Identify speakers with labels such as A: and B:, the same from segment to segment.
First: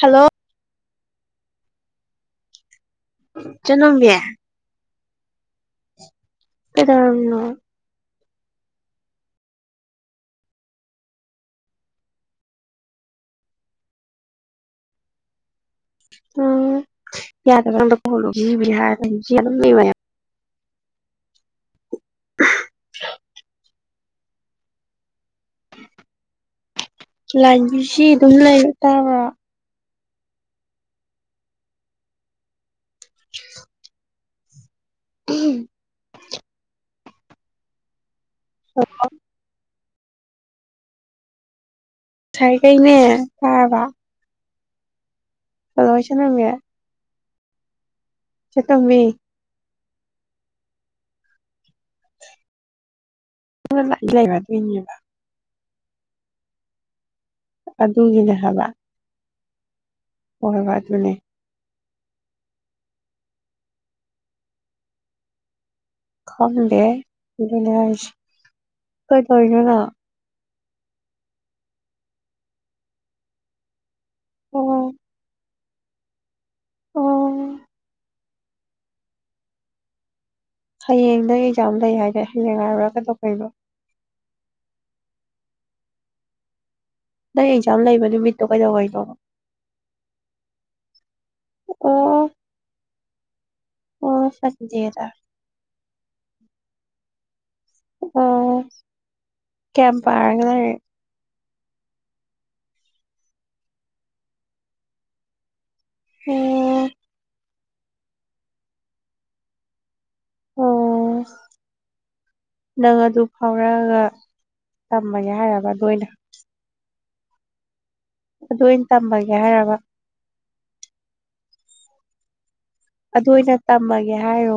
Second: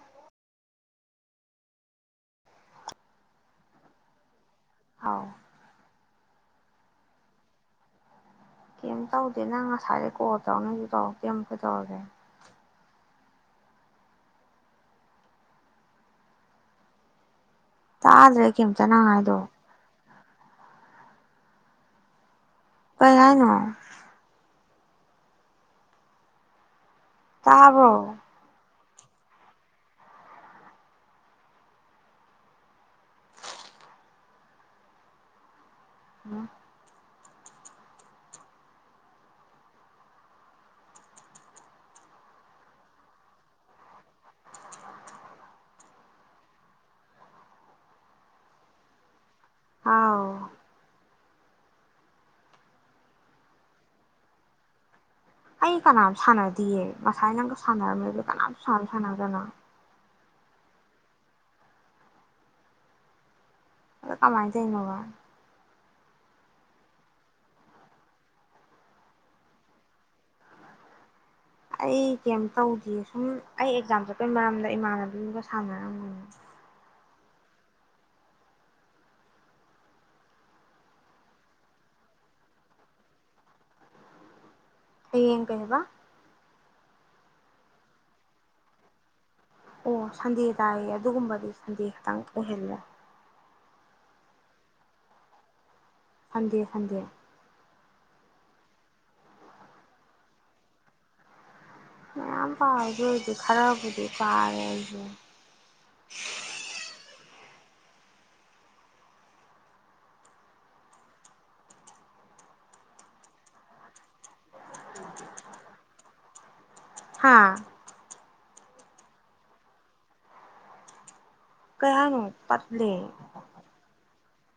A: hello ꯏꯆꯦ ꯇꯣꯝꯕꯤ
B: ꯍꯥꯎ
A: ꯀꯩꯗꯧꯔꯝꯃꯤꯅꯣ
B: ꯀꯩꯝ ꯇꯧꯗꯦ ꯅꯪ ꯉꯁꯥꯏꯗꯩ ꯀꯣꯜ ꯇꯧꯔꯛꯅꯦꯁꯨ ꯇꯧꯔꯛꯇꯦ ꯑꯃꯨꯛ ꯀꯩꯗꯧꯔꯒꯦ
A: ꯎꯝ ꯌꯥꯗꯕ ꯑꯝꯗ ꯀꯣꯍꯜꯂꯣ
B: ꯇꯥꯗ꯭ꯔꯦ
A: ꯁꯤꯖꯤꯕ꯭ꯔꯦ
B: ꯀꯩꯝꯇ
A: ꯍꯥꯏꯔ
B: ꯅꯪ ꯍꯥꯏꯗꯣ
A: ꯑꯗꯨꯝ ꯂꯩ ꯃꯌꯥꯝ
B: ꯀꯩ ꯍꯥꯏꯅꯣ
A: ꯂꯥꯏꯟ
B: ꯇꯥꯕ꯭ꯔꯣ
A: ꯕꯤꯖꯤ ꯑꯗꯨꯝ ꯂꯩ ꯇꯥꯕ꯭ꯔꯣ [unintelligible] ꯎꯝ
B: ꯎꯝ
A: ꯁ ꯉꯁꯥꯏꯒꯩ ꯇꯥꯔꯕ ꯍꯜꯂꯣ ꯏꯆꯦ ꯇꯣꯝꯕꯤ ꯏꯆꯦ ꯇꯣꯝꯕꯤ
B: ꯍꯥꯎ
A: ꯂ ꯂ ꯂꯩꯕ ꯇ ꯌꯦꯅꯤꯕ
B: ꯑꯩ ꯀꯅꯥꯝ ꯁꯅꯗꯤꯌꯦ ꯉꯁꯥꯏ ꯅꯪꯒ ꯁꯥꯟꯅꯔꯝꯃꯦ ꯑꯗꯨꯒ
A: ꯑꯗꯨꯒꯤꯅꯦ
B: ꯀꯅꯥꯝ ꯁꯥꯟꯖꯨ ꯁꯥꯟꯅꯗꯅ
A: ꯍ ꯍ ꯐꯥꯏ ꯑꯗꯨꯅꯤ
B: ꯑꯗꯣ ꯀꯃꯥꯏ ꯇꯧꯔꯤꯅꯣꯕ
A: ꯈꯪꯗꯦꯍꯦ ꯑꯗꯨꯅꯦ ꯍꯥꯏꯁꯦ
B: ꯑꯩ ꯀꯩꯝ ꯇꯧꯗꯤꯌꯦ ꯁꯨꯝ ꯑꯩ ꯑꯦꯛꯖꯥꯝ ꯆ ꯗꯨꯏ ꯃꯔꯝꯗ
A: ꯑꯣ
B: ꯏꯃꯥꯟꯅꯕꯤꯒ ꯁꯥꯅꯔꯝꯕꯅꯦ
A: ꯑꯣ ꯍꯌꯦꯡꯗꯣ ꯑꯦꯛꯖꯥꯝ ꯂꯩ ꯍꯥꯏꯗꯥꯏ ꯍꯌꯦꯡ ꯍꯥꯏꯔꯨꯔꯒ ꯀꯩꯗꯧ ꯀꯔꯤꯕꯣ
B: ꯍꯩꯌꯦꯡ ꯀꯩꯕ
A: ꯅꯪ ꯑꯦꯛꯖꯥꯝ ꯂꯩꯕ ꯅꯨꯃꯤꯠꯇꯣ ꯀꯩꯗꯉꯩꯅꯣꯕ
B: ꯑꯣ ꯁꯟꯗꯦ ꯇꯥꯏꯌꯦ ꯑꯗꯨꯒꯨꯝꯕꯗꯤ ꯁꯟꯗꯦ ꯈꯇꯪ
A: ꯑꯣ
B: ꯑꯣꯏꯍꯜꯂꯦ
A: ꯑꯣ ꯁꯟꯗꯦꯗ
B: ꯁꯟꯗꯦ ꯁꯟꯗꯦꯗ
A: ꯑꯣ ꯀꯌꯥꯝ ꯄꯥꯔꯒꯦ ꯂꯥꯏꯔꯤꯛ
B: ꯃꯌꯥꯝ ꯄꯥꯕꯗ ꯑꯣꯏꯗꯦ ꯈꯔꯕꯨꯗꯤ ꯄꯥꯔꯦ ꯑꯩꯁꯨ
A: ꯑꯣꯝ ꯑꯣ ꯅꯪ ꯑꯗꯨ ꯐꯥꯎꯔꯛꯑꯒ ꯇꯝꯃꯒꯦ ꯍꯥꯏꯔꯕ ꯑꯗꯨ ꯑꯣꯏꯅ
B: ꯍꯥꯥ
A: ꯑꯗꯨ ꯑꯣꯏꯅ ꯇꯃꯒꯦ ꯍꯥꯏꯔꯕ
B: ꯀꯥꯡꯉꯣ
A: ꯑꯗꯨ ꯑꯣꯏꯅ ꯇꯝꯃꯒꯦ ꯍꯥꯏꯣ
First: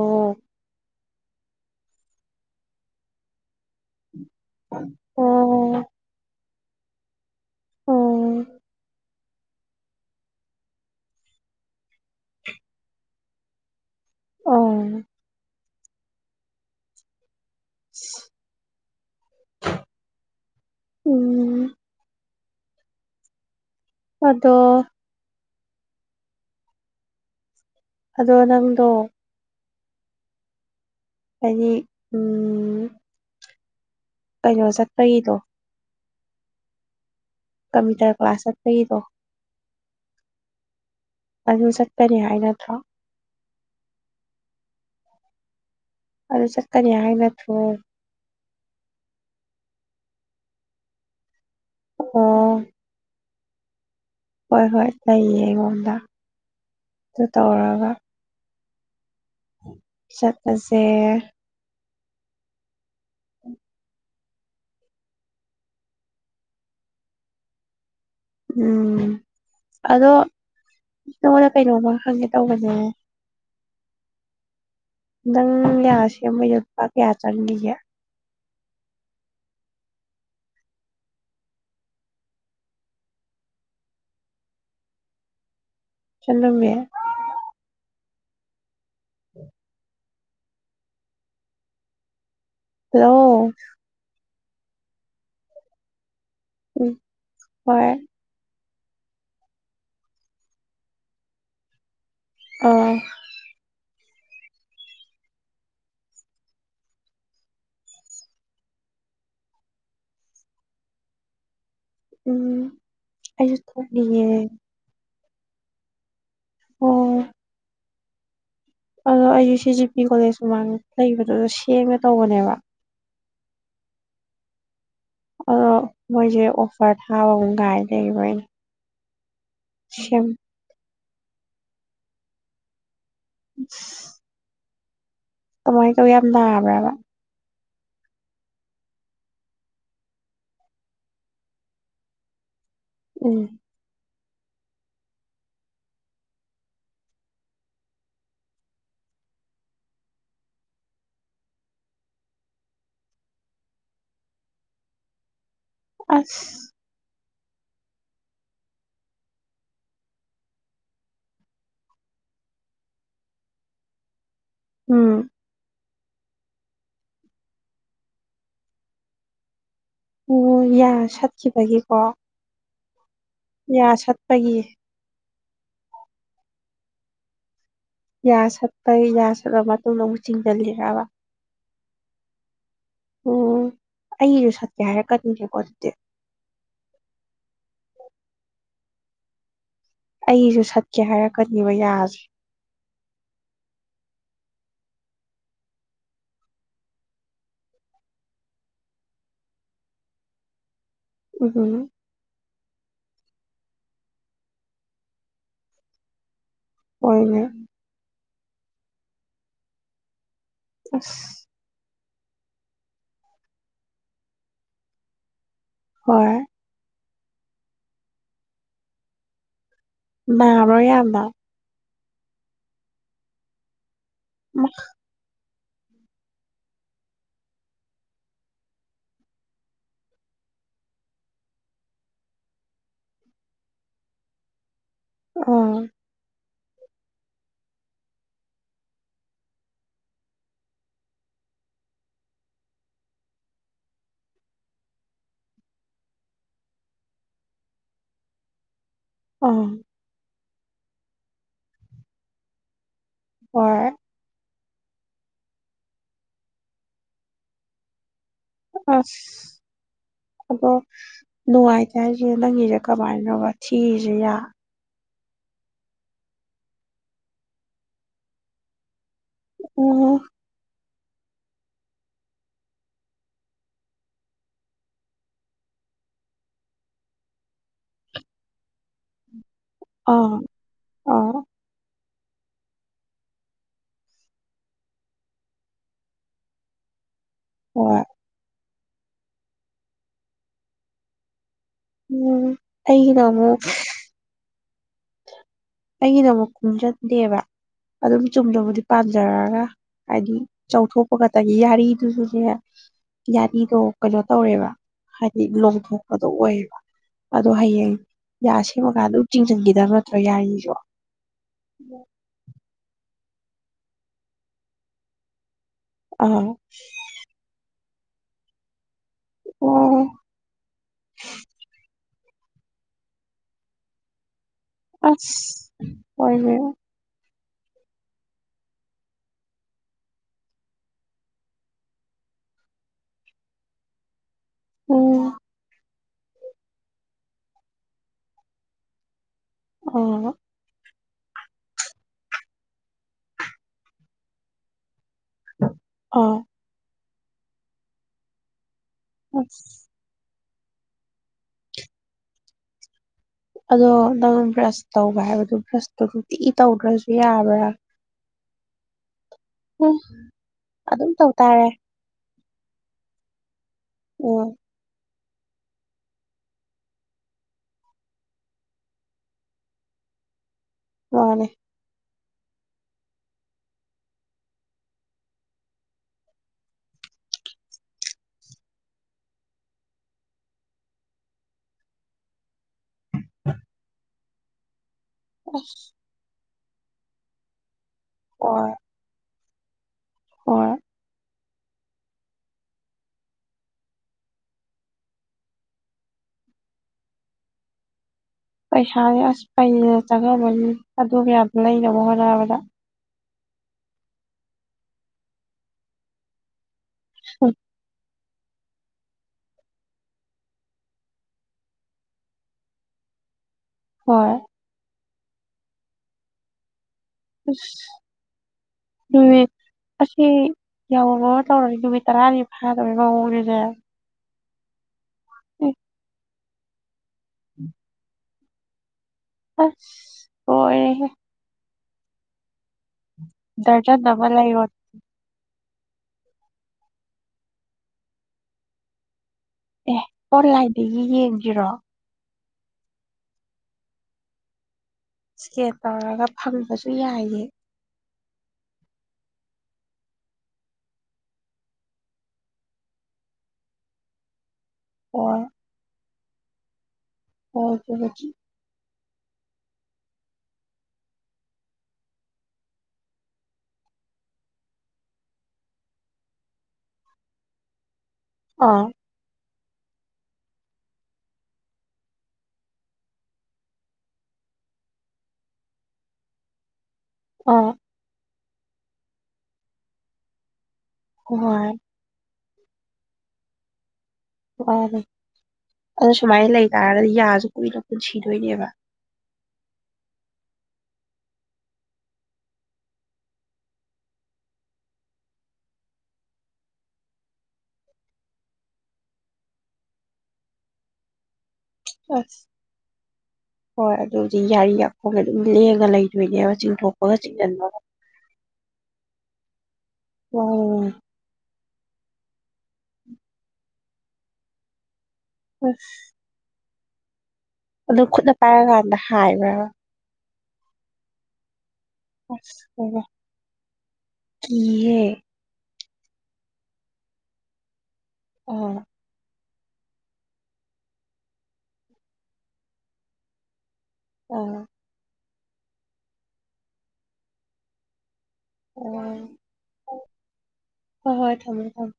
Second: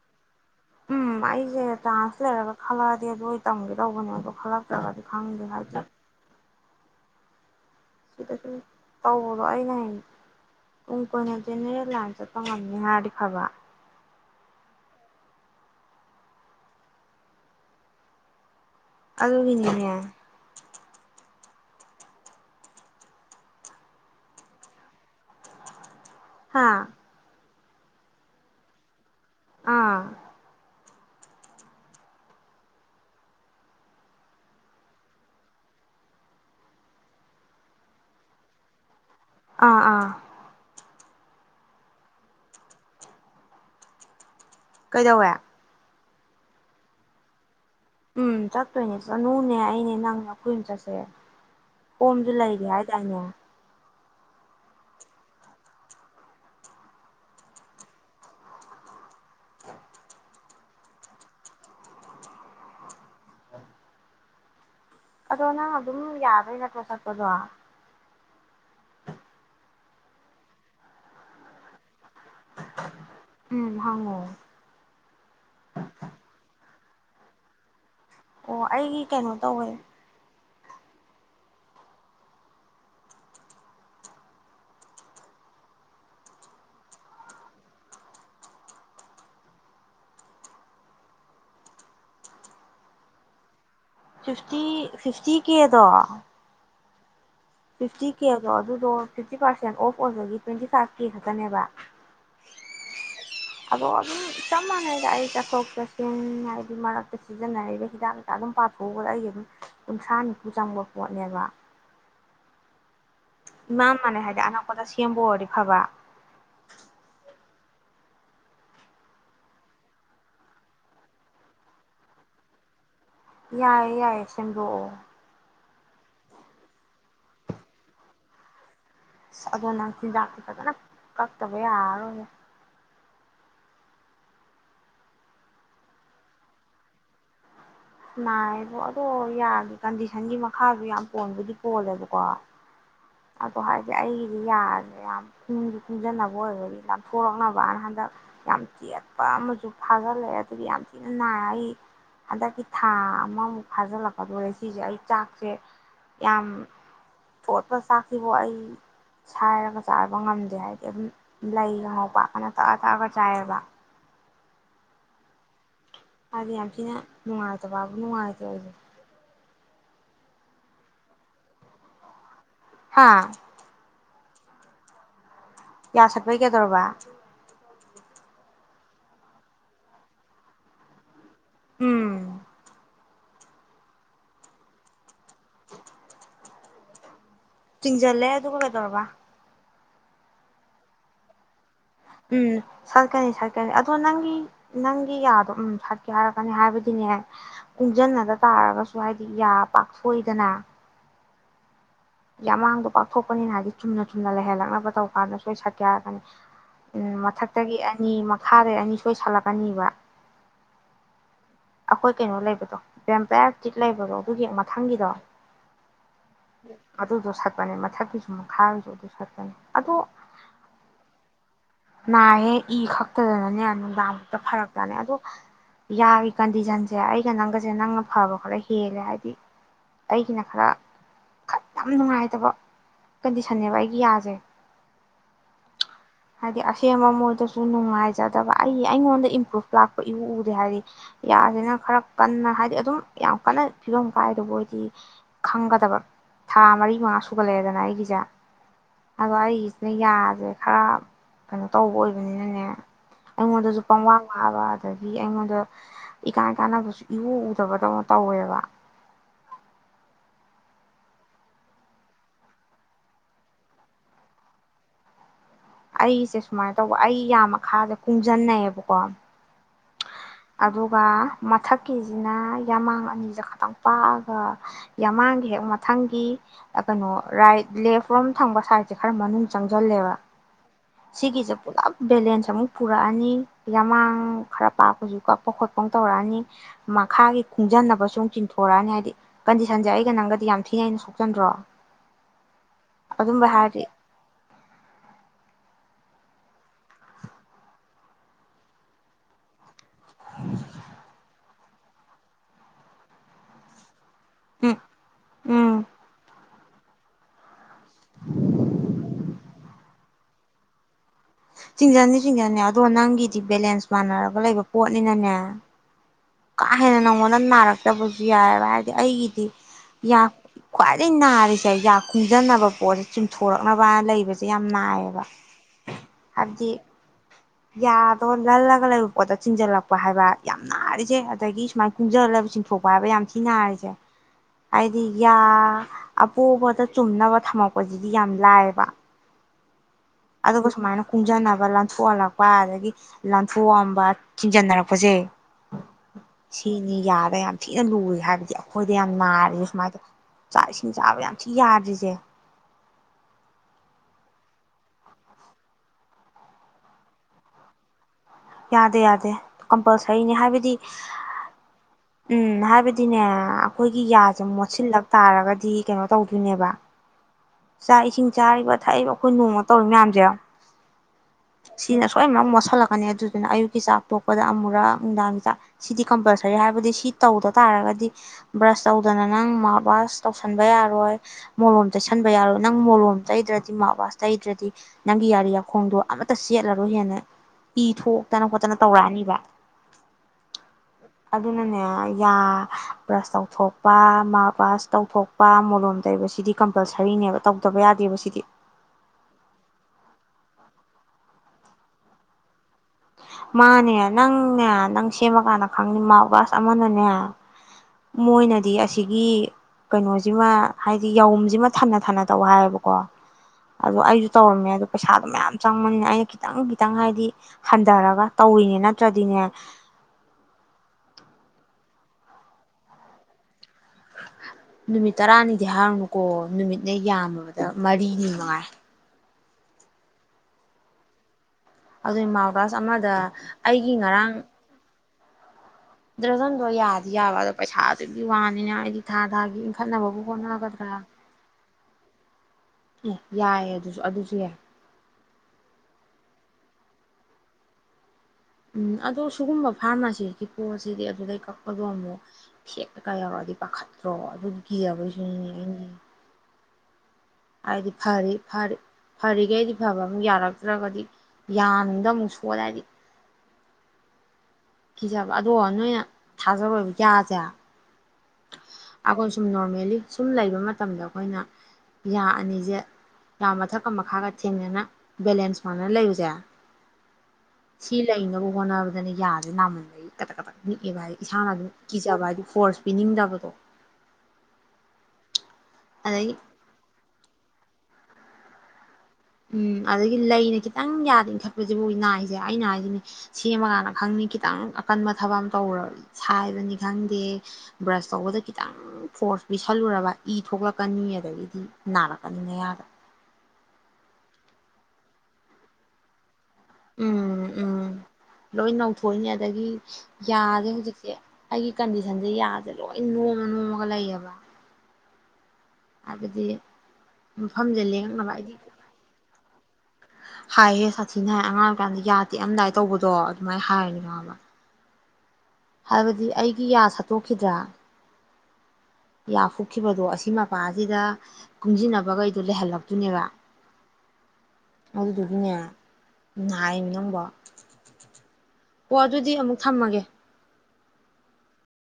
B: ꯎꯝ ꯑꯩꯁꯦ ꯆꯥꯟꯁ ꯂꯩꯔꯒ ꯈꯜꯂꯛꯑꯗꯤ ꯑꯗꯨ ꯇꯝꯒꯦ ꯇꯧꯕꯅꯦ ꯑꯗꯣ ꯊꯣꯛꯂꯛꯇ꯭ꯔꯒꯗꯤ ꯈꯪꯗꯦ
A: ꯑꯣ
B: ꯍꯥꯏꯇꯥꯔꯦ
A: ꯑꯣ
B: ꯁꯤꯗꯁꯨ ꯇꯧꯕꯔꯣ ꯑꯩꯅ ꯍ ꯇꯨꯡ ꯀꯣꯏꯅ ꯖꯦꯅꯦꯔꯦꯜ ꯂꯥꯏꯟ ꯆꯠꯄ ꯉꯝꯅꯤ ꯍꯥꯏꯔꯗꯤ ꯐꯕ
A: ꯑꯣ [unintelligible]
B: ꯑꯗꯨꯗꯒꯤꯅꯤ ꯍꯥꯏ
A: ꯎꯝ ꯑꯗꯣ
B: ꯍꯥꯥ
A: ꯑꯗꯣ ꯅꯪꯗꯣ
B: ꯑꯥ
A: ꯑꯅꯤ ꯎꯝ ꯀꯩꯅꯣ ꯆꯠꯄꯒꯤꯗꯣ ꯀꯝꯄ꯭ꯌꯨꯇꯔ ꯀ꯭ꯂꯥꯁꯇꯩꯗꯣ
B: ꯑꯥ ꯑꯥ
A: ꯑꯗꯨ ꯆꯠꯀꯅꯤ ꯍꯥꯏ ꯅꯠꯇ꯭ꯔꯣ
B: ꯀꯩꯗꯧꯋꯦ
A: ꯑꯗꯨ ꯆꯠꯀꯔ ꯌꯥꯏ ꯅ ꯊ
B: ꯎꯝ ꯆꯠꯇꯣꯏꯅꯦ ꯆꯅꯨꯅꯦ ꯑꯩꯅꯦ ꯅꯪ ꯑꯩꯈꯨꯏ ꯑꯃ ꯆꯠꯁꯦ
A: ꯑꯣ
B: ꯀꯣꯝꯁꯨ ꯂꯩꯒꯦ ꯍꯥꯏꯇꯥꯏꯅꯦ
A: ꯍꯣꯏ ꯍꯣꯏ ꯂꯩꯌꯦ ꯑꯩꯉꯣꯟꯗ ꯑꯗꯨ ꯇꯧꯔꯒ ꯆꯠꯄꯁꯦ
B: ꯑꯗꯣ ꯅꯪ ꯑꯗꯨꯝ ꯌꯥꯗꯣꯏ ꯅꯠꯇ꯭ꯔꯣ ꯁꯛꯄꯗꯣ
A: ꯎꯝ ꯑꯗꯣ ꯅꯣꯡꯅ ꯀꯩꯅꯣꯃ ꯈꯪꯉꯦ ꯇꯧꯕꯅꯦꯅꯦ
B: ꯎꯝ ꯍꯉꯣ
A: ꯅꯪ ꯂꯁꯤ ꯑꯃ ꯌꯠꯄꯥ ꯀꯌꯥ ꯆꯪꯉꯒꯦ
B: ꯑꯣ ꯑꯩꯒꯤ ꯀꯩꯅꯣ ꯇꯧꯋꯦ
A: ꯆꯂ ꯃꯌꯥ ꯎ ꯍꯜꯂꯣ
B: ꯐꯤꯐꯇꯤ ꯐꯤꯐꯇꯤ ꯀꯦꯗꯣ
A: ꯎꯝ ꯍꯣꯏ
B: ꯐꯤꯐꯇꯤ ꯀ ꯑꯗꯨ ꯑꯗꯣ ꯐꯤꯐꯇꯤ ꯄꯥꯔꯁꯦꯟ ꯑꯣꯐ ꯑꯣꯏꯕꯒꯤ ꯇ꯭ꯋꯦꯟꯇꯤ ꯐꯥꯏꯚ ꯀꯦ ꯈꯛꯇꯅꯦꯕ
A: ꯑ
B: ꯑꯗꯣ ꯑꯗꯨꯝ ꯆꯞ ꯃꯥꯟꯅꯩꯗ ꯑꯩ ꯆꯠꯊꯣꯛ ꯆꯠꯁꯤꯟ ꯍꯥꯏꯗꯤ ꯃꯔꯛꯇ ꯁꯤꯖꯤꯟꯅꯔꯤꯕ ꯍꯤꯗꯥꯛ ꯍꯛꯇ ꯑꯗꯨꯝ ꯄꯥꯊꯣꯛꯑꯒꯗ ꯑꯩꯒꯤ ꯑꯗꯨꯝ ꯀꯨꯟꯊ꯭ꯔꯥ ꯅꯤꯐꯨ ꯆꯪꯕ ꯄꯣꯠꯅꯦꯕ
A: ꯎꯝ ꯑꯩꯁꯨ
B: ꯏꯃꯅ ꯃꯅꯦ ꯍꯥꯏꯗꯤ
A: ꯊꯣꯛꯅꯤꯡꯉꯦ
B: ꯑꯅ ꯀꯗ ꯁꯤꯑꯕꯣ ꯐꯕ
A: ꯑꯣ ꯑꯗꯣ ꯑꯩꯁꯨ ꯁꯤ ꯖꯤ ꯄꯤ ꯀꯣꯂꯦꯖ ꯃꯨꯃꯥꯡ ꯂꯩꯕꯗꯨꯗ ꯁꯦꯡꯅ ꯇꯧꯕꯅꯦꯕ
B: ꯌꯥꯏꯌꯦ ꯌꯥꯏꯌꯦ ꯁꯦꯝꯗꯣꯛꯑꯣ
A: ꯑꯗꯣ ꯃꯣꯏꯁꯦ ꯑꯣꯐꯔ ꯊꯥꯕ ꯑꯃ ꯀꯥꯏ ꯂꯩꯕꯣꯏꯅꯦ
B: ꯑꯁ ꯑꯗꯣ ꯅꯪ ꯆꯤꯟꯖꯥꯛꯇꯤ ꯐꯖꯅꯥ ꯀꯛꯇꯕ ꯌꯥꯔꯔꯣꯏꯅꯦ
A: [inaudible] ꯇꯃꯥꯏ ꯀ ꯌꯥꯝ ꯕ꯭ꯔꯦꯕ
B: ꯅꯥꯏꯕꯣ ꯑꯗꯣ ꯌꯥꯒꯦ ꯀꯟꯗꯤꯁꯟꯒꯤ ꯃꯈꯥꯁꯨ ꯌꯥꯝ ꯄꯣꯟꯕꯗꯤ ꯄꯣꯜꯂꯦꯕꯀꯣ
A: ꯎꯝ
B: ꯑꯗꯣ ꯍꯥꯏꯦ ꯑꯩꯒꯤ ꯌꯥꯔ꯭ꯔꯦ ꯌꯥꯝꯨꯡꯁꯨ ꯀꯨꯡꯖꯟꯅꯕ ꯑꯣꯏꯔꯗꯤ ꯂꯥꯝꯊꯣꯔꯛꯅꯕꯅ ꯍꯟꯗꯛ ꯌꯥꯝ ꯆꯦꯠꯄ ꯑꯃꯁꯨ ꯐꯥꯖꯤꯜꯂꯛꯑꯦ ꯑꯗꯨꯒꯤ ꯌꯥꯝ ꯊꯤꯅ ꯅꯥꯏꯔꯦ ꯑꯩ ꯍꯟꯗꯛꯀꯤ ꯊꯥ ꯑꯃꯃꯨꯛ ꯐꯥꯖꯤꯜꯂꯛꯀꯗꯔꯦ ꯁꯤꯁꯦ ꯑꯩ ꯆꯥꯛꯁꯦ
A: ꯑ
B: ꯐꯣꯠ ꯑ ꯆꯥꯛꯁꯤꯕꯨ ꯑꯩ ꯁꯥꯏꯔꯒ ꯆꯥꯏꯕ ꯉꯝꯗꯦ ꯍꯥꯏꯗꯤ ꯑꯗꯨꯝ ꯂꯩ ꯉꯉꯧꯧꯕ ꯀꯅ ꯇꯛꯑ ꯇꯛꯑꯒ ꯆꯥꯏꯑꯕ
A: ꯎꯝ
B: ꯑꯗꯨꯗꯤ ꯌꯥꯝ ꯊꯤꯅ ꯅꯨꯡꯉꯥꯏꯇ ꯕꯥꯕ ꯅꯨꯡꯉꯥꯏꯇ ꯑꯗꯨꯗꯤ
A: ꯑꯣ ꯌꯥ ꯆꯠꯈꯤꯕꯒꯤꯀꯣ
B: ꯍꯥꯥ
A: ꯌꯥꯁꯠꯄꯒꯤ
B: ꯌꯥ ꯁꯠꯄꯩ ꯀꯩꯗꯧꯔꯕ
A: ꯌꯥ ꯁꯠꯄꯩ ꯌꯥ ꯁꯠꯂ ꯃꯇꯨꯡꯗ ꯃꯨꯛ ꯆꯤꯡꯖꯟꯂꯤꯔꯕ
B: ꯎꯝ
A: ꯎꯝ ꯑꯩꯒꯤꯖꯨ ꯁꯠꯀꯦ ꯍꯥꯏꯔꯛꯀꯅꯤꯅꯦꯀꯣ ꯑꯗꯨꯗꯤ
B: ꯆꯤꯡꯖꯜꯂꯦ ꯑꯗꯨꯒ ꯀꯩꯗꯧꯔꯕ
A: ꯑꯩꯒꯤꯖꯨ ꯁꯠꯀꯦ ꯍꯥꯏꯔꯛꯀꯅꯤꯕ ꯌꯥ
B: ꯎꯝ ꯁꯠꯀꯅꯤ ꯁꯠꯀꯅꯤ ꯑꯗꯣ ꯅꯪꯒꯤ ꯅꯪꯒꯤ ꯌꯥꯗꯣ ꯎꯝ ꯁꯠꯀꯦ ꯍꯥꯏꯔꯛꯀꯅꯤ ꯍꯥꯏꯕꯗꯤꯅꯦ ꯀꯨꯡꯖꯟꯅꯔ ꯇꯥꯔꯒꯁꯨ ꯍꯥꯏꯗꯤ ꯌꯥ ꯄꯥꯛꯊꯣꯛꯏꯗꯅ
A: ꯎꯝ ꯎꯝ
B: ꯌꯥꯝꯃꯥꯡꯗꯣ ꯄꯥꯛꯊꯣꯛꯄꯅꯤꯅ ꯍꯥꯏꯗꯤ ꯆꯨꯝꯅ ꯆꯨꯝꯅ ꯂꯩꯍꯜꯂꯛꯅꯕ ꯇꯧ ꯀꯥꯟꯗ ꯁꯣꯏ ꯁꯠꯀꯦ ꯍꯥꯏꯔꯛꯀꯅꯤ ꯎꯝ
A: ꯍꯣꯏꯅꯦ
B: ꯃꯊꯛꯇꯒꯤ ꯑꯅꯤ ꯃ ꯃꯈꯥꯗꯩꯩ ꯑꯅꯤ ꯁꯣꯏ ꯁꯜꯂꯛꯀꯅꯤꯕ
A: ꯏꯁ
B: ꯑꯩꯈꯣꯏ ꯀꯩꯅꯣ ꯂꯩꯕꯗꯣ ꯕꯦꯝꯄꯥꯌꯔ ꯇꯤꯠ ꯂꯩꯕꯗꯣ ꯑꯗꯨꯒꯤ ꯍꯦꯛ ꯃꯊꯪꯒꯤꯗꯣ
A: ꯍꯣꯏ
B: ꯑꯗꯨꯗꯣ ꯁꯛꯄꯅꯦ ꯃꯊꯛꯀꯤꯁꯨ ꯃꯈꯥꯝꯁꯨ ꯑꯗꯨ ꯁꯠꯄꯅꯦ ꯑꯗꯨ
A: ꯑꯃ ꯌꯥꯝꯗ
B: ꯅꯑꯦ ꯌꯦꯒ ꯍꯥꯛꯇꯗꯅꯅꯦꯅꯗꯥ ꯐꯔꯛ ꯂꯥꯅꯦꯦ ꯑꯗꯨꯗꯣ ꯌꯥꯒ ꯀꯟꯗꯤꯁꯟꯁꯦ ꯑꯩꯒ ꯅꯪꯒꯁꯦ ꯅꯪꯅ ꯐꯕ ꯈꯔ ꯍꯦꯜꯂꯦ ꯍꯥꯏꯗꯤ ꯑꯩꯒꯤꯅ ꯈꯔ ꯌꯥꯝ ꯅꯨꯡꯉꯥꯏꯇꯕ ꯀꯟꯗꯤꯁꯟꯅꯦꯕ ꯑꯩꯒꯤ ꯌꯥꯁꯦ
A: ꯑ
B: ꯍꯥꯏꯗꯤ ꯑꯁꯦꯡꯕ ꯃꯣꯏꯗꯁꯨ ꯅꯨꯡꯉꯥꯏꯖꯗꯕ ꯑꯩ ꯑꯩꯉꯣꯟꯗ ꯏꯝꯄ꯭ꯔꯨꯚ ꯂꯥꯛꯄ ꯏꯎ ꯎꯗꯦ ꯍꯥꯏꯗꯤ ꯌꯥꯁꯤꯅ ꯈꯔ ꯀꯟꯅ ꯍꯥꯏꯗꯤ ꯑꯗꯨꯝ ꯌꯥꯝ ꯀꯟꯅ ꯐꯤꯕꯝ ꯀꯥꯏꯗꯕꯁꯨ ꯑꯣꯏꯗꯤ ꯈꯪꯒꯗꯕ ꯊꯥ ꯃꯔꯤ ꯃꯉꯥ ꯁꯨꯖꯜꯂꯛꯑꯦꯗꯅ ꯑꯩꯒꯤꯁꯦ ꯑꯗꯣ
A: ꯑꯥ
B: ꯑꯩꯁꯤꯗꯤ ꯌꯥꯁꯦ ꯈꯔ ꯀꯩꯅꯣ ꯇꯧꯕ ꯑꯣꯏꯕꯅꯤꯅꯅꯦ ꯑꯩꯉꯣꯟꯗꯁꯨ
A: ꯍꯣꯏ
B: ꯄꯪꯋꯥ ꯋꯥꯕ ꯑꯗꯒꯤ ꯑꯩꯉꯣꯟꯗ ꯏꯀꯥꯟ ꯀꯥꯟꯅꯕꯁꯨ ꯏꯎ ꯎꯗꯕꯗꯧ
A: ꯎꯝ ꯑꯗꯣ ꯅꯨꯡꯉꯥꯏꯇꯦ ꯍꯥꯏꯁꯦ ꯅꯪꯒꯤꯁꯦ ꯀꯃꯥꯏꯅꯣꯕ ꯊꯤꯔꯤꯁꯦ ꯌꯥ
B: ꯑꯩꯁꯦ ꯁꯨꯃꯥꯏꯅ ꯇꯧꯕ ꯑꯩ ꯌꯥꯝ ꯃꯈꯥꯥꯁꯦ ꯀꯨꯡꯁꯤꯟꯅꯩꯌꯦꯕꯀꯣ
A: ꯎꯝ
B: ꯑꯗꯨꯒ ꯃꯊꯛꯀꯤꯁꯤꯅ ꯌꯥꯃꯥꯡ ꯑꯅꯤꯁꯦ ꯈꯇꯪ ꯄꯥꯛꯑꯒ ꯌꯥꯃꯥꯡꯒꯤ ꯍꯦꯛ ꯃꯊꯪꯒꯤ ꯀꯩꯅꯣ ꯔꯥꯏꯠ ꯂꯦꯐ ꯔꯣꯝ ꯊꯪꯕ ꯁꯥꯏꯠꯁꯦ ꯈꯔ ꯃꯅꯨꯡꯗ ꯆꯪꯁꯤꯜꯂꯦꯕ
A: ꯑꯥ ꯑꯥ
B: ꯁꯤꯒꯤꯁꯦ ꯄꯨꯂꯞ ꯕꯦꯂꯦꯟꯁ ꯑꯃꯨꯛ ꯄꯨꯔꯛꯑꯅꯤ ꯌꯥꯃꯥꯡ ꯈꯔ ꯄꯥꯛꯄꯁꯨ ꯀꯛꯄ ꯈꯣꯠꯄ ꯇꯧꯔꯛꯑꯅꯤ ꯃꯈꯥꯒꯤ
A: ꯍꯣꯏ
B: ꯀꯨꯡꯖꯟꯅꯕ ꯈꯣꯡꯖꯟꯅꯕꯁꯦ ꯆꯤꯟꯊꯣꯛ ꯄꯣꯔꯛꯑꯅꯤ ꯍꯥꯏꯗꯤ ꯀꯟꯗꯤꯁꯟꯁꯦ ꯑꯩꯒ ꯅꯪꯒꯗꯤ ꯌꯥꯝ ꯊꯤꯅ ꯑꯩꯅ ꯁꯣꯛꯆꯟꯗ꯭ꯔꯣ
A: ꯎꯝ ꯑꯩꯒꯤꯅ
B: ꯑꯗꯨꯝꯕ
A: ꯑꯃꯨꯛ
B: ꯍꯥꯏꯔꯗꯤ
A: ꯑꯩꯒꯤꯅ ꯑꯃꯨꯛ ꯀꯨꯟꯖꯟꯗꯦꯕ ꯑꯗꯨꯝ ꯆꯨꯝꯗꯕꯨꯗꯤ ꯄꯥꯟꯖꯔꯒ ꯍꯥꯏꯗꯤ ꯆꯥꯎꯊꯣꯛꯄꯒ ꯑꯗꯒꯤ ꯌꯥꯔꯤꯗꯨꯁꯨꯅꯦ ꯌꯥꯔꯤꯗꯣ ꯀꯩꯅꯣ ꯇꯧꯔꯦꯕ
B: ꯎꯝ
A: ꯍꯥꯏꯗꯤ
B: ꯎꯝ
A: ꯂꯣꯟꯊꯣꯛꯄꯗꯣ ꯑꯣꯏꯌꯦꯕ ꯑꯗꯣ ꯍꯌꯦꯡ ꯌꯥ ꯁꯦꯝꯃꯀꯥꯟꯗ ꯆꯤꯡꯁꯤꯟꯈꯤꯗꯕ ꯅꯠꯇ꯭ꯔꯣ ꯌꯥꯔꯤꯁꯦ [inaudible]
B: ꯆꯤꯡꯖꯟꯅꯤ ꯆꯤꯡꯖꯅꯤ ꯑꯗꯣ ꯅꯪꯒꯤ ꯗꯤ ꯕꯦꯂꯦꯟꯁ ꯃꯥꯟꯅꯔꯒ ꯂꯩꯕ ꯄꯣꯠꯅꯤꯅꯅꯦ
A: ꯑꯥ
B: ꯀꯥ ꯍꯦꯟꯅ ꯅꯪꯉꯣꯟꯗ ꯃꯔꯛ ꯑꯕꯁꯨ ꯌꯥꯏꯑꯦꯕ ꯑꯩꯒꯤꯗꯤ
A: ꯑꯣ
B: ꯌꯥ ꯈ꯭ꯋꯥꯏꯗꯒꯤ ꯅꯥꯔꯤꯁꯦ ꯌꯥ ꯈꯨꯡꯖꯤꯟꯅꯕ ꯄꯣꯠꯁꯦ ꯆꯨꯝꯊꯣꯔꯛꯅꯕ ꯂꯩꯕꯁꯦ ꯌꯥꯝ ꯅꯥꯏꯌꯦꯕ
A: ꯑꯁ ꯑꯣꯏꯗꯤ
B: ꯍꯥꯏꯕꯗꯤ ꯌꯥꯗꯣ ꯂꯜꯂꯒ ꯂꯩꯕ ꯄꯣꯠꯠꯇ ꯆꯤꯡꯖꯜꯂꯛꯄ ꯍꯥꯏꯕ ꯌꯥꯝ ꯅꯥꯔꯤꯁꯦ ꯑꯗꯒꯤ ꯁꯨꯃꯥꯏꯅ ꯀꯨꯝꯖꯜꯂꯕ ꯆꯤꯡꯊꯣꯛꯄ ꯍꯥꯏꯕ ꯌꯥꯝ ꯊꯤ ꯅꯥꯔꯤꯁꯦ ꯑꯩꯗꯤ
A: ꯎꯝ
B: ꯌꯥ ꯑꯄꯣꯕꯗ ꯆꯨꯝꯅꯕ ꯊꯝꯃꯛꯄꯁꯤꯗꯤ ꯌꯥꯝ ꯅꯥꯏꯑꯦꯕ
A: ꯑꯥ
B: ꯑꯗꯨꯒꯁ ꯁꯨꯃꯥꯏꯅ ꯀꯨꯡꯖꯟꯅꯕ ꯂꯥꯟꯊꯣꯛꯍꯜꯂꯛꯄ ꯑꯗꯒꯤ ꯂꯥꯟꯊꯣꯛꯑꯝꯕ ꯊꯤꯡꯖꯤꯟꯅꯔꯛꯄꯁꯦ
A: ꯑꯥ
B: ꯁꯤꯅꯤ ꯌꯥ ꯌꯥꯝ ꯊꯤꯅ ꯂꯨꯏ ꯍꯥꯏꯕꯗꯤ ꯈꯣꯏꯗꯤ ꯌꯥꯝ ꯅꯥꯔꯤ
A: ꯑꯁ
B: ꯁꯨꯃꯥꯏꯅ ꯇꯧ ꯆꯥꯛ ꯏꯁꯤꯡ ꯆꯥꯕ ꯌꯥꯝ ꯊꯤ ꯌꯥꯗ꯭ꯔꯤꯁꯦ
A: ꯑꯗꯣ ꯅꯪ ꯕ꯭ꯔꯁ ꯇꯧꯕ ꯍꯥꯏꯕꯗꯨ ꯕ꯭ꯔꯁꯇꯨ ꯅꯨꯡꯇꯤꯒꯤ ꯇꯧꯗ꯭ꯔꯁꯨ ꯌꯥꯔꯣꯏ ꯍꯥꯏ
B: ꯌꯥꯗꯦ ꯌꯥꯗꯦ
A: ꯎꯝ
B: ꯀꯝꯄꯜꯁꯔꯤꯅꯦ ꯍꯥꯏꯕꯗꯤ
A: ꯑꯗꯨꯝ ꯇꯧ ꯇꯥꯔꯦ
B: ꯎꯝ ꯍꯥꯏꯕꯗꯤꯅꯦ ꯑꯩꯈꯣꯏꯒꯤ ꯌꯥꯁꯦ
A: ꯎꯝ
B: ꯃꯣꯠꯁꯤꯜꯂꯛ ꯇꯥꯔꯒꯗꯤ ꯀꯩꯅꯣ ꯇꯧꯗꯣꯏꯅꯦꯕ ꯆꯥꯛ ꯏꯁꯤꯡ ꯆꯥꯔꯤꯕ ꯊꯛꯏꯕ ꯑꯩꯈꯣꯏ ꯅꯣꯡꯃ ꯇꯧꯔꯤ ꯃꯌꯥꯝꯁꯦ
A: ꯃꯥꯅꯦ
B: ꯂꯣꯏꯅꯃꯛ ꯃꯣꯠꯁꯤꯜꯂꯛꯀꯅꯤ ꯑꯗꯨꯗꯨꯅ ꯑꯌꯨꯛꯀꯤ ꯆꯥꯛ ꯇꯣꯛꯄꯗ ꯑꯃꯨꯔꯛ ꯅꯨꯡꯗꯥꯡ ꯆꯥꯛ ꯁꯤꯗꯤ ꯀꯝꯄꯜꯁꯔꯤ ꯍꯥꯏꯕꯗꯤ ꯁꯤ ꯇꯧꯗ ꯇꯥꯔꯒꯗꯤ ꯕ꯭ꯔꯁ ꯇꯧꯗꯅ ꯅꯪ ꯃꯥꯎꯠ ꯋꯥꯁ ꯇꯧꯁꯟꯕ ꯌꯥꯔꯣꯏ ꯃꯣꯂꯣꯝ ꯇꯩꯁ ꯈꯟꯕ ꯌꯥꯔꯣꯏ ꯅꯪ ꯃꯣꯂꯣꯝ ꯇꯩꯗ꯭ꯔꯗꯤ ꯃꯥꯥꯎꯠ ꯋꯥꯁ ꯇꯩꯗ꯭ꯔꯗꯤ ꯅꯪꯒꯤ ꯌꯥꯔꯤ
A: ꯑꯁ
B: ꯌꯥꯈꯣꯡꯗꯣ ꯑꯃꯠꯇ ꯆꯦꯠꯂꯔꯣꯏ ꯍꯦꯟꯅ ꯏ ꯊꯣꯛꯇꯅ
A: ꯍꯣꯏ
B: ꯈꯣꯠꯇꯅ ꯇꯧꯔꯛꯑꯅꯤꯕ
A: ꯍꯣꯏ
B: ꯑꯗꯨꯅꯅꯦ ꯌꯥ ꯕ꯭ꯔꯁ ꯇꯧꯊꯣꯛꯄ ꯃꯥꯎꯠ ꯋꯥꯁ ꯇꯧꯊꯣꯛꯄ ꯃꯣꯂꯣꯝ ꯇꯩꯕꯁꯤꯗꯤ ꯀꯝ ꯄꯜꯁꯔꯤꯅꯦꯕ ꯇꯧꯗꯕ ꯌꯥꯗꯦꯕ ꯁꯤꯗꯤ
A: ꯄꯩꯁꯥꯥꯗꯤ ꯑꯥꯁ ꯄꯩꯅ ꯆꯪꯉꯝꯃꯅꯤ ꯑꯗꯨꯃꯌꯥꯝ ꯂꯩꯅꯕ ꯍꯣꯠꯅꯕꯗ
B: ꯃꯥꯅꯦ ꯅꯪꯅꯦ ꯅꯪ ꯁꯦꯝꯃꯀꯥꯟꯗ ꯈꯪꯅꯤ ꯃꯥꯎꯠ ꯋꯥꯁ ꯑꯃꯅꯅꯦ [unintelligible] ꯃꯣꯏꯅꯗꯤ ꯑꯁꯤꯒꯤ ꯀꯩꯅꯣꯁꯤꯃ ꯍꯥꯏꯗꯤ ꯌꯥꯎꯨꯝꯁꯤꯃ ꯊꯟꯅ ꯊꯟꯅ ꯇꯧ ꯍꯥꯏꯌꯦꯕꯀꯣ ꯑꯗꯣ ꯑꯩꯁꯨ
A: ꯍꯣꯏ
B: ꯇꯧꯔꯝꯃꯦ ꯑꯗꯨꯝ ꯄꯩꯁꯥꯗꯣ ꯃꯌꯥꯝ ꯆꯪꯕꯅꯤꯅ ꯑꯩꯅ ꯈꯤꯇꯪ ꯈꯤꯇꯪ ꯍꯥꯏꯗꯤ
A: ꯑꯁ
B: ꯍꯟꯊꯔꯒ ꯇꯧꯔꯤꯅꯦ ꯅꯠꯇ꯭ꯔꯗꯤꯅꯦ
A: ꯅꯨꯃꯤꯠ ꯑꯁꯤ ꯌꯥꯎꯕ ꯑꯃ ꯇꯧꯔꯗꯤ ꯅꯨꯃꯤꯠ ꯇꯔꯥꯅꯤ ꯐꯥꯗꯣꯕꯩ ꯃꯑꯣꯡꯅꯤꯅꯦ
B: ꯅꯨꯃꯤꯠ ꯇꯔꯥꯅꯤꯗꯤ
A: ꯑꯦ
B: ꯍꯥꯏꯔꯨꯅꯨꯀꯣ ꯅꯨꯃꯤꯠ ꯅꯩ ꯌꯥꯝꯃꯕꯗ ꯃꯔꯤꯅꯤ ꯅꯉꯥꯏ
A: ꯑꯁ ꯂꯣꯏꯔꯦꯍꯦ
B: ꯑꯗꯨꯅꯤ ꯃꯥꯎꯠ ꯋꯥꯁ ꯑꯃ ꯑꯗ ꯑꯩꯒꯤ
A: ꯗꯔꯖꯟ ꯑꯃ
B: ꯉꯔꯥꯡ
A: ꯂꯩꯔꯣ
B: ꯗ꯭ꯔꯖꯟꯗꯣ ꯌꯥꯗꯤ ꯌꯥꯕꯗꯣ ꯄꯩꯁꯥ ꯑꯗꯨꯗꯤ ꯋꯥꯅꯤꯅ ꯍꯥꯏ ꯑꯩꯗꯤ ꯊꯥ ꯊꯥꯒꯤ
A: ꯑꯦ
B: ꯏꯟꯈꯠꯅꯕꯕꯨ
A: ꯑꯣꯟꯂꯥꯏꯟꯗꯒꯤ
B: ꯍꯣꯠꯅꯒꯗ꯭ꯔꯥ
A: ꯌꯦꯡꯗꯔꯣ
B: ꯑꯣ ꯌꯥꯏꯌꯦ ꯑꯗꯨꯁꯨ ꯑꯗꯨꯁꯨ ꯌꯥꯏ
A: ꯏꯁꯀꯦꯟ ꯇꯧꯔꯒ ꯐꯪꯕꯁꯨ ꯌꯥꯏꯌꯦ
B: ꯎꯝ ꯑꯗꯣ ꯁꯤꯨꯒꯨꯝꯕ ꯐꯥꯔꯃꯥꯁꯤꯀꯤ ꯄꯣꯠꯁꯤꯗꯤ ꯑꯗꯨꯗꯩ ꯀꯛꯄꯗꯣ ꯑꯃꯨꯛ ꯊꯦꯛꯇ ꯀ ꯌꯥꯎꯔꯛꯗꯤ ꯄꯥꯈꯠꯇ꯭ꯔꯣ ꯑꯗꯨꯒꯤ
A: ꯍꯣꯏ
B: ꯀꯌꯥꯕꯁꯨꯅꯤ
A: ꯍꯣꯏ
B: ꯍꯥꯏꯗꯤ
A: ꯑꯗꯨꯕꯨꯗꯤ
B: ꯐꯔꯦ ꯐꯔꯦ ꯐꯔꯤꯈꯩꯗꯤ ꯐꯕ ꯑꯃꯨꯛ ꯌꯥꯔꯛꯇ꯭ꯔꯒꯗꯤ ꯌꯥꯅꯨꯡꯗ ꯑꯃꯨꯛ ꯁꯣꯜꯂꯦ ꯍꯥꯏꯗꯤ ꯀꯤꯖꯕ ꯑꯗꯣ ꯅꯣꯏ ꯊꯥꯖꯔꯣꯏꯕ ꯌꯥꯁꯦ
A: ꯑꯥ
B: ꯑꯩꯈꯣꯏ ꯁꯨꯝ ꯅꯣꯔꯃꯦꯜꯂꯤ ꯁꯨꯝ ꯂꯩꯕ ꯃꯇꯝꯗ ꯑꯩꯈꯣꯏꯅ ꯌꯥ ꯑꯅꯤꯁꯦ ꯌꯥ ꯃꯊꯛꯀ ꯃꯈꯥꯒ ꯊꯦꯡꯅꯅ ꯕꯦꯂꯦꯟꯁ ꯃꯥꯟꯅ ꯂꯩꯕꯨꯁꯦ
A: ꯑꯥ
B: ꯁꯤ ꯂꯩ ꯏꯅꯕꯨ ꯍꯣꯠꯅꯕꯗꯅ ꯌꯥꯗꯦ ꯅꯥꯃꯟꯕꯩ ꯇꯪ ꯅꯤꯛꯑꯦꯕ ꯍꯥꯏꯗꯤ
A: ꯍꯣꯏ
B: ꯏꯁꯥꯅ ꯑꯗꯨꯝ
A: ꯃꯥꯅꯦ
B: ꯀꯤꯖꯕ ꯍꯥꯏꯗꯤ ꯐꯣꯔꯁ ꯄꯤꯅꯤꯡꯗꯕꯗꯣ
A: ꯑꯣꯏꯔ ꯑꯗꯨ
B: ꯑꯗꯒꯤ
A: ꯁꯃꯏ ꯂꯩ ꯇꯥꯔ ꯌꯥꯖ ꯑꯣꯔ ꯄꯨꯟꯁꯤꯗꯣꯏꯅꯦꯕ
B: ꯎꯝ ꯑꯗꯒꯤ ꯂꯩꯅ ꯈꯤꯇꯪ ꯌꯥꯗꯦꯅ ꯈꯠꯄꯁꯤꯕꯨꯥꯎ ꯅꯥꯏꯁꯦ ꯑꯩꯅꯅꯥ ꯍꯥꯏꯁꯤꯅꯦ ꯁꯦꯝꯃꯀꯥꯟꯗ ꯈꯪꯅꯤ ꯈꯤꯇꯪ ꯑꯀꯟꯕ ꯊꯕꯛ ꯑꯃ ꯇꯧꯔꯔꯕ ꯁꯥꯏꯕꯅꯤ ꯈꯪꯗꯦ ꯕ꯭ꯔꯁ ꯇꯧꯕꯗ ꯈꯤꯇꯪ ꯐꯣꯔꯁ ꯄꯤꯁꯜꯂꯨꯔꯕ ꯏ ꯊꯣꯛꯂꯛꯀꯅꯤ ꯑꯗꯒꯤꯗꯤ
A: ꯑꯁ
B: ꯅꯔꯛꯀꯅꯤ ꯅꯌꯥꯗꯣ
A: ꯍꯣꯏ ꯑꯗꯨ ꯍꯧꯖꯤꯗꯤ ꯌꯥꯔꯤ ꯌꯥꯈꯣꯡꯒ ꯑꯗꯨꯝ ꯂꯦꯡꯉ ꯂꯩꯗꯣꯏꯅꯦꯕ ꯆꯤꯡꯊꯣꯛꯄꯒ
B: ꯎꯝ
A: ꯆꯤꯡꯁꯤꯟꯕ
B: ꯎꯝ ꯂꯣꯏ ꯅꯧꯊꯣꯛꯏꯅꯦ ꯑꯗꯒꯤ ꯌꯥꯗ ꯍꯧꯖꯤꯛꯁꯦ ꯑꯩꯒꯤ ꯀꯟꯗꯤꯁꯟꯁꯦ ꯌꯥ ꯗꯦ ꯂꯣꯏ ꯅꯣꯝꯃ ꯅꯣꯝꯃꯒ ꯂꯩꯌꯦꯕ
A: ꯑꯁ
B: ꯑꯗꯨꯗꯤ
A: ꯑꯗꯨ ꯈꯨꯠꯅ ꯄꯥꯏꯔꯀꯥꯟꯗ ꯍꯥꯏꯕ꯭ꯔꯥꯕ [unintelligible]
B: ꯍꯥꯏꯍꯦ ꯁꯥꯊꯤꯅ ꯍꯥꯏ ꯑꯥꯡ ꯍꯥꯏ ꯀꯥꯟꯗ ꯌꯥꯗꯤ ꯌꯥꯝ ꯅꯥꯏ
A: ꯑꯁ
B: ꯇꯧꯕꯗꯣ ꯑꯗꯨꯃꯥꯏꯅ ꯍꯥꯏꯔꯅꯤꯕ
A: ꯀꯤꯌꯦ
B: ꯍꯥꯏꯕꯗꯤ ꯑꯩꯒꯤ ꯌꯥ ꯁꯠꯇꯣꯛꯈꯤꯗ꯭ꯔꯥ
A: ꯑ
B: ꯌ ꯐꯨꯈꯤꯕꯗꯣ ꯑꯁꯤ ꯃꯄꯥꯁꯤꯗ ꯀꯨꯡꯁꯤꯟꯅꯕꯒꯩꯗꯣ ꯂꯩꯍꯜꯂꯛꯇꯣꯏꯅꯦꯕ
A: ꯑꯥ
B: ꯑꯗꯨ ꯑꯗꯨ ꯅꯥꯏ ꯑꯦꯝꯃꯤ ꯅꯪꯕꯣ ꯑꯣ
A: ꯑꯥ
B: ꯑꯗꯨꯗꯤ ꯑꯃꯨꯛ ꯊꯝꯃꯒꯦ
A: ꯍꯣꯏ ꯍꯣꯏ ꯊꯝꯃꯦ ꯊꯝꯃꯃꯦ